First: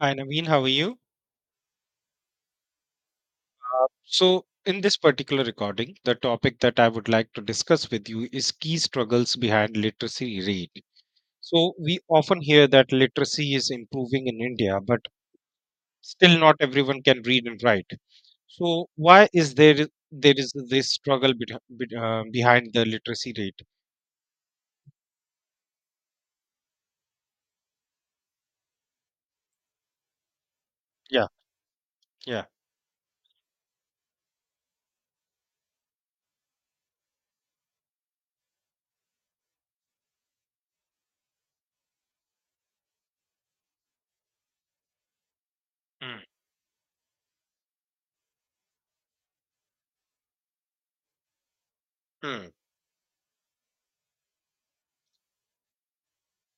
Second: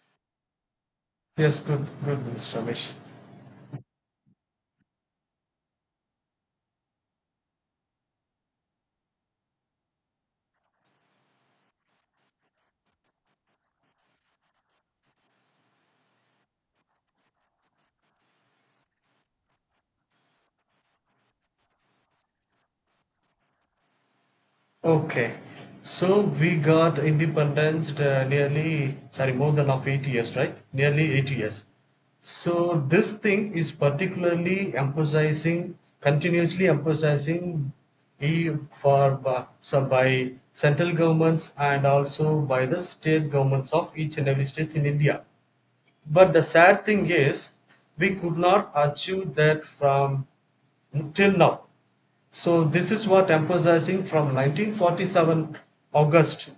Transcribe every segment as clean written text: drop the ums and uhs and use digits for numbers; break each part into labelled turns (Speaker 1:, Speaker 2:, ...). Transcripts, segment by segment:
Speaker 1: Hi, Naveen. How are you?
Speaker 2: Yes, good, good, Mr. Ramesh.
Speaker 1: In this particular recording, the topic that I would like to discuss with you is key struggles behind literacy rate. So, we often hear that literacy is improving in India, but still not everyone can read and write. So, why is there is this struggle behind the literacy rate?
Speaker 2: Okay, so we got independence nearly, sorry, more than of 8 years, right? Nearly
Speaker 1: Yeah,
Speaker 2: 8 years.
Speaker 1: yeah.
Speaker 2: So this thing is particularly emphasizing, continuously emphasizing, e for by, so by central governments and also by the state governments of each and every states in India.
Speaker 1: Mm,
Speaker 2: But the sad thing is, we could not achieve that from till now.
Speaker 1: mm,
Speaker 2: So this is what emphasizing from 1947 August,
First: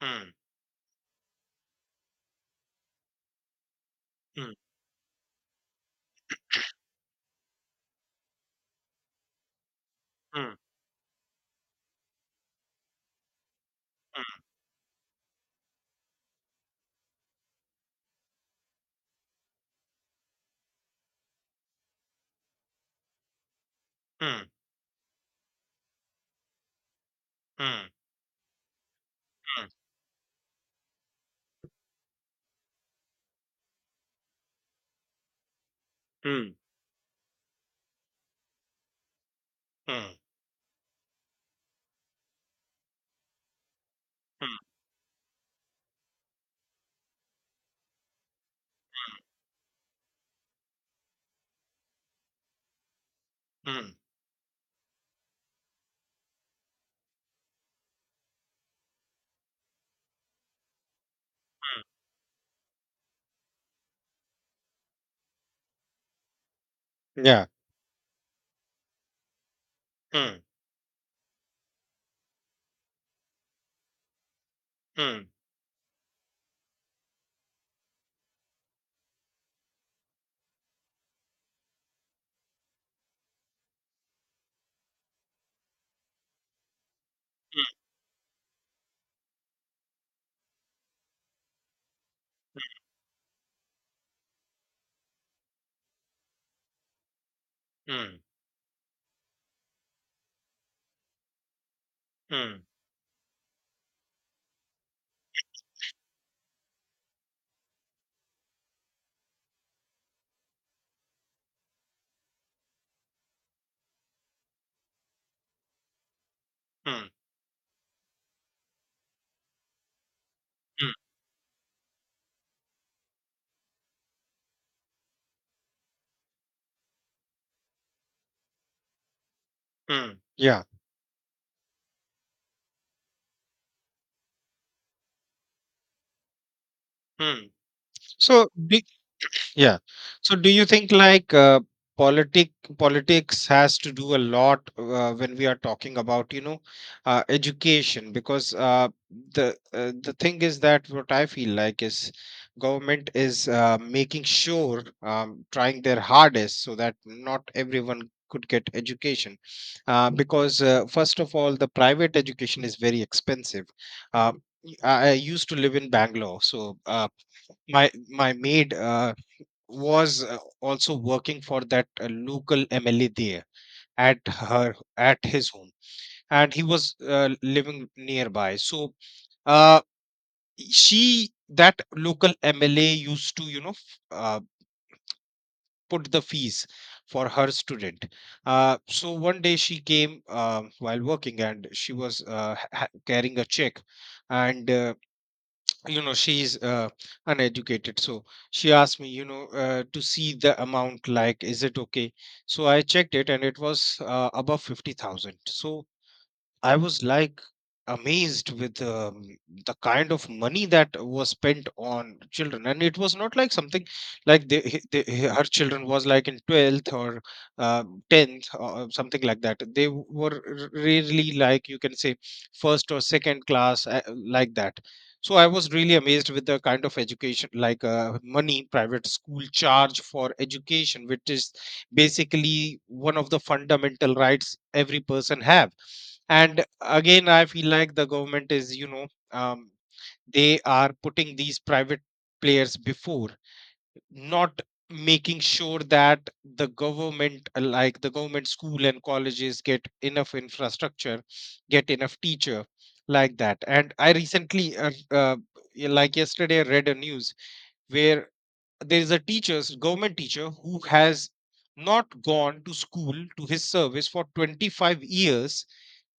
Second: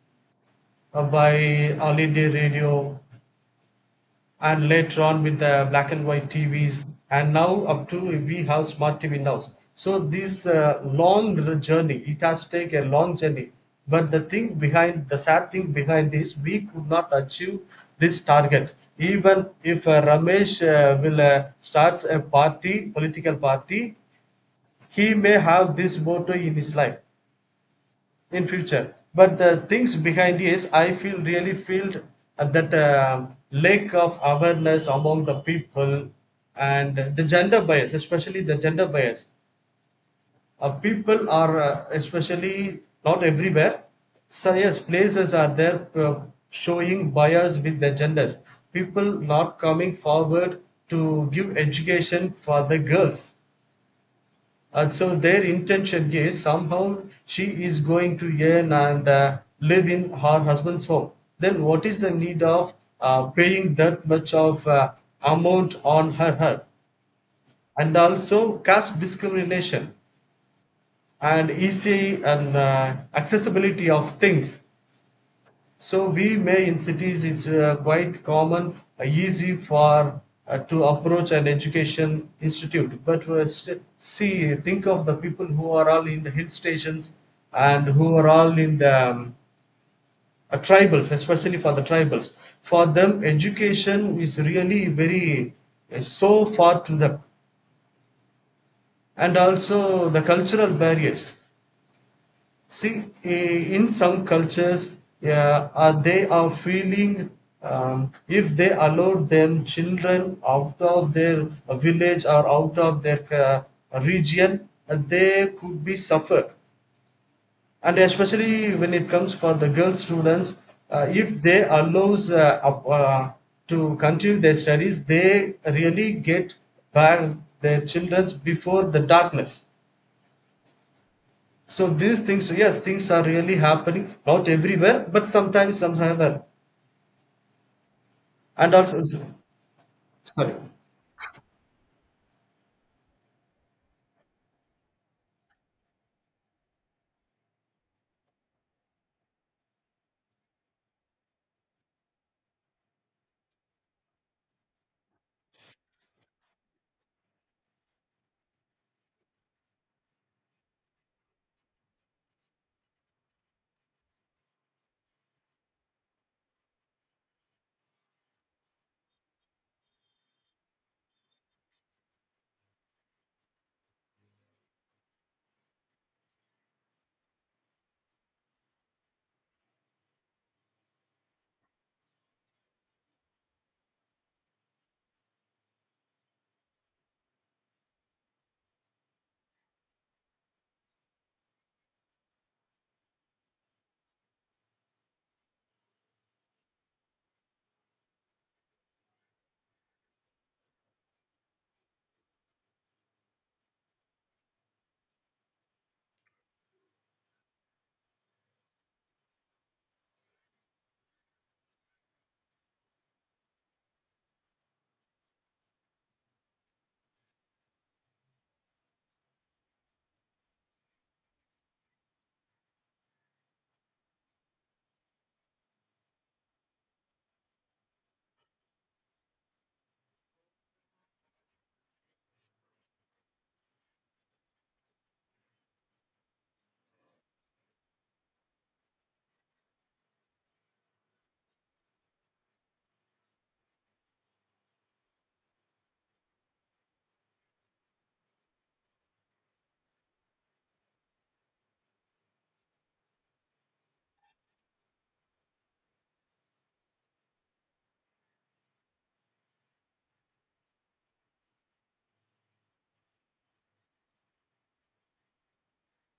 Speaker 1: mm,
Speaker 2: by early day radio
Speaker 1: mm,
Speaker 2: and later on with the black and white TVs, and now up to we have smart TV now. So this
Speaker 1: mm,
Speaker 2: journey, it has taken a long journey. But the thing behind, the sad thing behind this we could not achieve this target. Even if Ramesh will starts a party, political party,
Speaker 1: mm,
Speaker 2: he may have this motto in his life
Speaker 1: mm, mm,
Speaker 2: in future, but the things behind is I feel really feel that lack of awareness among the people,
Speaker 1: mm,
Speaker 2: and the gender bias, especially the gender bias.
Speaker 1: mm,
Speaker 2: People are especially not everywhere, so
Speaker 1: mm,
Speaker 2: yes, places are there, showing bias with their genders, people not coming forward to give education for the girls.
Speaker 1: mm,
Speaker 2: And so their intention is somehow she is going to earn and live in her husband's home. Then
Speaker 1: mm.
Speaker 2: what is the need of paying that much of amount on her head?
Speaker 1: Yeah.
Speaker 2: And also caste discrimination,
Speaker 1: Mm,
Speaker 2: and easy and accessibility of things.
Speaker 1: mm,
Speaker 2: So we may in cities it's quite common, easy for to approach an education institute. But see, think of the people who are all in the hill stations
Speaker 1: mm,
Speaker 2: and who are all in the tribals, especially for the tribals. For them, education is really very so far to them,
Speaker 1: mm.
Speaker 2: and also the cultural barriers.
Speaker 1: Mm,
Speaker 2: See, in some cultures, yeah, they are feeling if they allow them children out of their village or out of their region, they could be suffer.
Speaker 1: mm,
Speaker 2: And especially when it comes for the girl students,
Speaker 1: mm,
Speaker 2: if they allows to continue their studies, they really get back their childrens before the darkness.
Speaker 1: mm, yeah.
Speaker 2: So these things, so yes, things are really happening, not everywhere, but sometimes, somewhere.
Speaker 1: Mm. So
Speaker 2: And
Speaker 1: do,
Speaker 2: also,
Speaker 1: yeah. So do
Speaker 2: sorry.
Speaker 1: you think like politic politics has to do a lot when we are talking about, you know, education? Because the thing is that what I feel like is government is making sure trying their hardest so that not everyone could get education because first of all the private education is very expensive. Uh, i I used to live in Bangalore, so my my maid was also working for that local MLA there at her at his home, and he was living nearby. So uh, she that local MLA used to, you know, put the fees for her student. So one day she came while working, and she was carrying a check, and you know, she's uneducated, so she asked me, you know, to see the amount, like, is it okay. So I checked it and it was above 50,000, so I was like amazed with the kind of money that was spent on children, and it was not like something like her children was like in twelfth or tenth or something like that. They really, like, you can say first or second class like that. So I was really amazed with the kind of education, like, money private school charge for education, which is basically one of the fundamental rights every person have. And again, I feel like the government is, you know, um, they are putting these private players before not making sure that the government like the government school and colleges get enough infrastructure, get enough teacher, like that. And I recently, like yesterday, read a news where there is a teacher, government teacher, who has not gone to school to his service for 25 years.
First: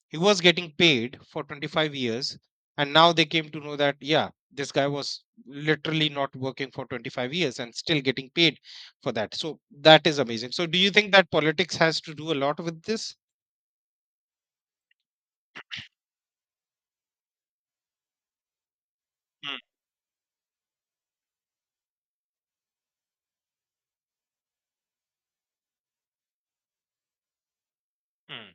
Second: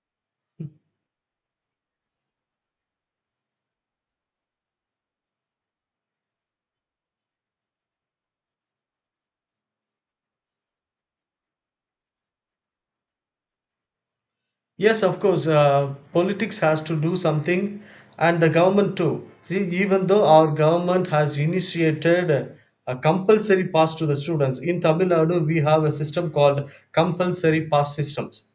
Speaker 1: He was getting paid for 25 years. And now they came to know that, yeah, this guy was literally not working for 25 years and still getting paid for that. So that is amazing. So, do you think that politics has to do a lot with this?
Speaker 2: Yes, of course, politics has to do something, and the government too.
Speaker 1: Mm,
Speaker 2: See, even though our government has initiated a compulsory pass to the students, in Tamil Nadu, we have a system called compulsory pass systems.
Speaker 1: mm,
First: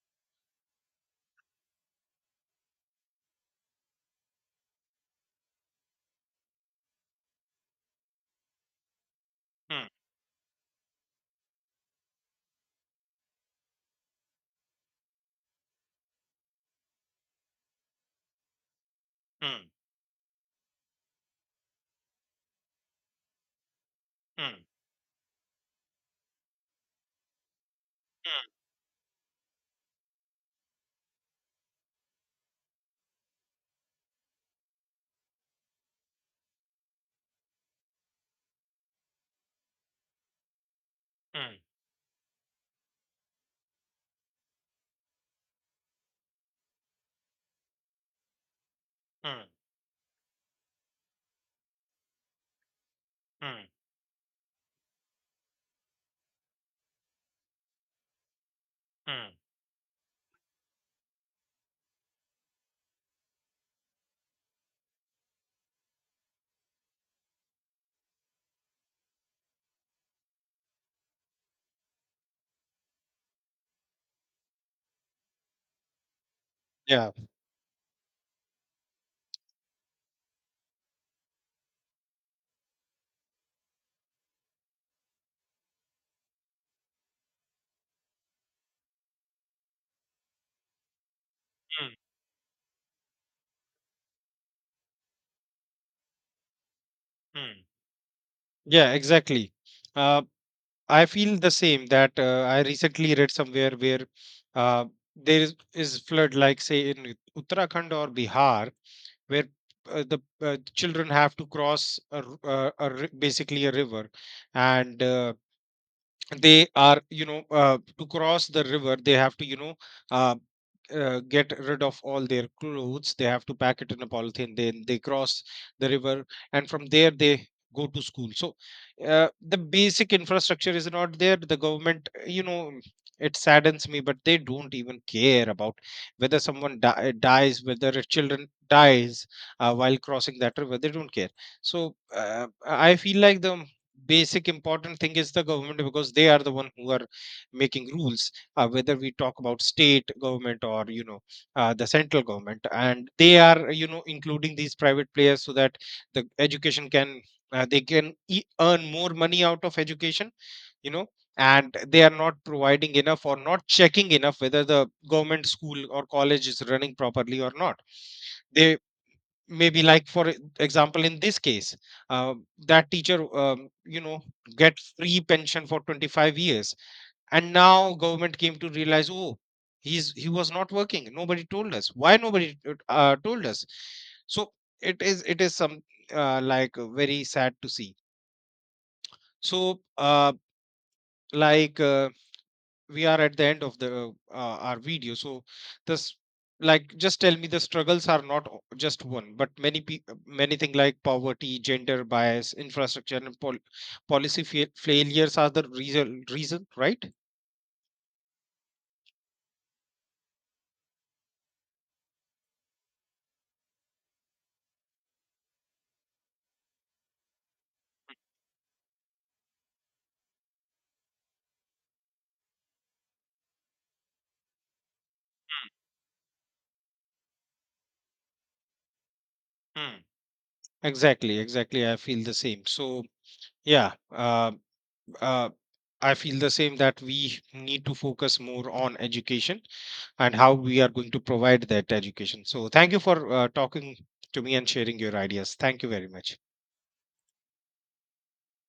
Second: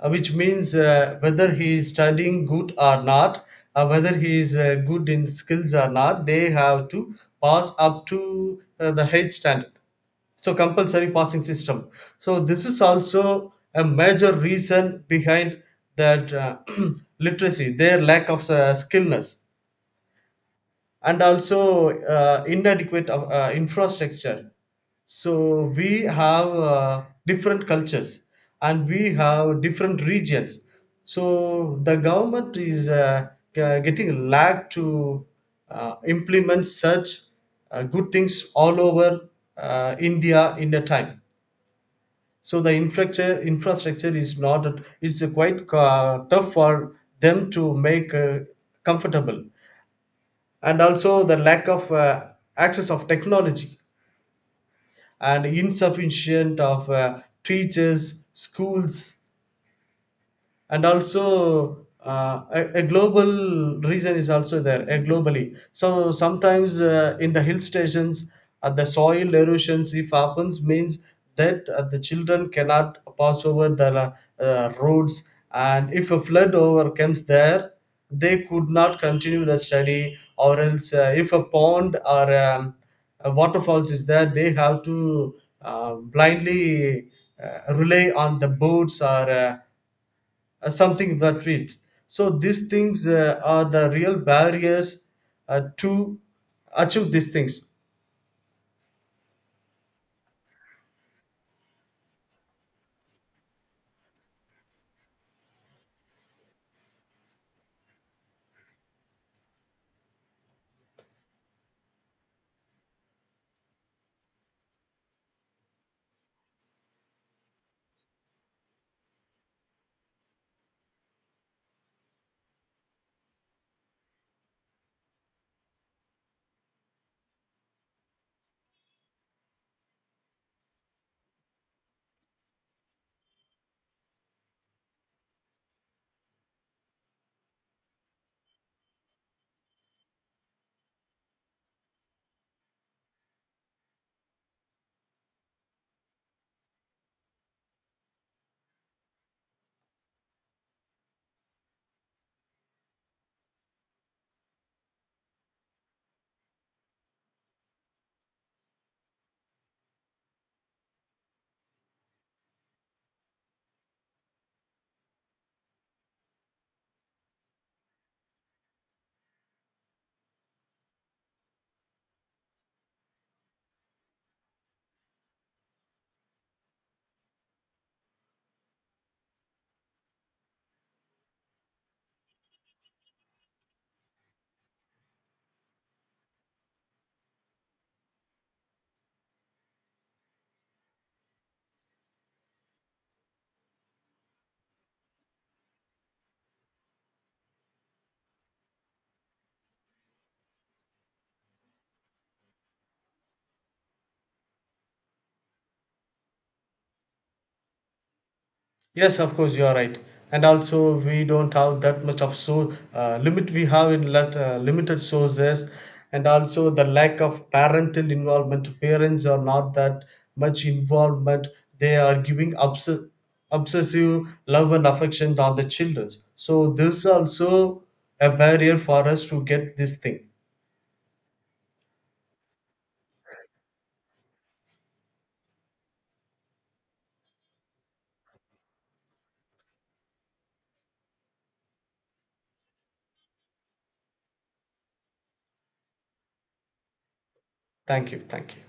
Speaker 2: Which means whether he is studying good or not, whether he is good in skills or not, they have to pass up to the head standard.
Speaker 1: mm,
Speaker 2: So compulsory passing system. So this is also a major reason behind that literacy, their lack of skillness,
Speaker 1: mm,
Speaker 2: and also inadequate of, infrastructure.
Speaker 1: mm,
Speaker 2: So we have different cultures and we have different regions. So the government is getting lag to implement such good things all over India in a time.
Speaker 1: mm,
Speaker 2: So the infrastructure is not, it's quite tough for them to make
Speaker 1: mm,
Speaker 2: comfortable.
Speaker 1: mm,
Speaker 2: And also the lack of access of
Speaker 1: mm,
Speaker 2: technology, and insufficient of teachers schools.
Speaker 1: mm,
Speaker 2: And also a global reason is also there, a globally. So sometimes in the hill stations the soil erosions if happens means that the children cannot pass over the roads. And if a flood
Speaker 1: yeah.
Speaker 2: overcomes there, they could not continue the study. Or else if a pond or a waterfalls is there, they have to blindly rely on the boats or something that reads.
Speaker 1: Mm,
Speaker 2: So these things are the real barriers to achieve these things.
Speaker 1: mm. Yeah, exactly. Uh, I feel the same that I recently read somewhere where uh, there is flood, like say in Uttarakhand or Bihar, where the children have to cross a, r- a ri- basically a river, and they are, you know, to cross the river they have to, you know, uh, get rid of all their clothes, they have to pack it in a polythene, then they cross the river, and from there they go to school. So the basic infrastructure is not there. The government, you know, it saddens me, but they don't even care about whether someone dies, whether a children dies while crossing that river, they don't care. So I feel like the basic important thing is the government, because they are the one who are making rules, whether we talk about state government or, you know, the central government, and they are, you know, including these private players so that the education can, they can earn more money out of education, you know. And they are not providing enough or not checking enough whether the government school or college is running properly or not. They maybe, like, for example, in this case, uh, that teacher, you know, get free pension for 25 years, and now government came to realize, oh, he was not working, nobody told us why, nobody told us. So it is some, very sad to see. So like uh, we are at the end of the our video, so this, like, just tell me, the struggles are not just one but many, many things, like poverty, gender bias, infrastructure and policy failures are the reason, right?
Speaker 2: Yes, of course, you are right. And also, we don't have that much of so limit we have in let, limited sources, and also the lack of parental involvement. Parents are not that much involvement. They are giving obsessive love and affection on the children. So this also a barrier for us to get this
Speaker 1: Hmm.
Speaker 2: thing.
Speaker 1: Exactly, exactly, I feel the same. So yeah, uh, I feel the same that we need to focus more on education and how we are going to provide that education. So, thank you for talking to me and sharing your ideas. Thank you very much.
Speaker 2: Thank you. Thank you.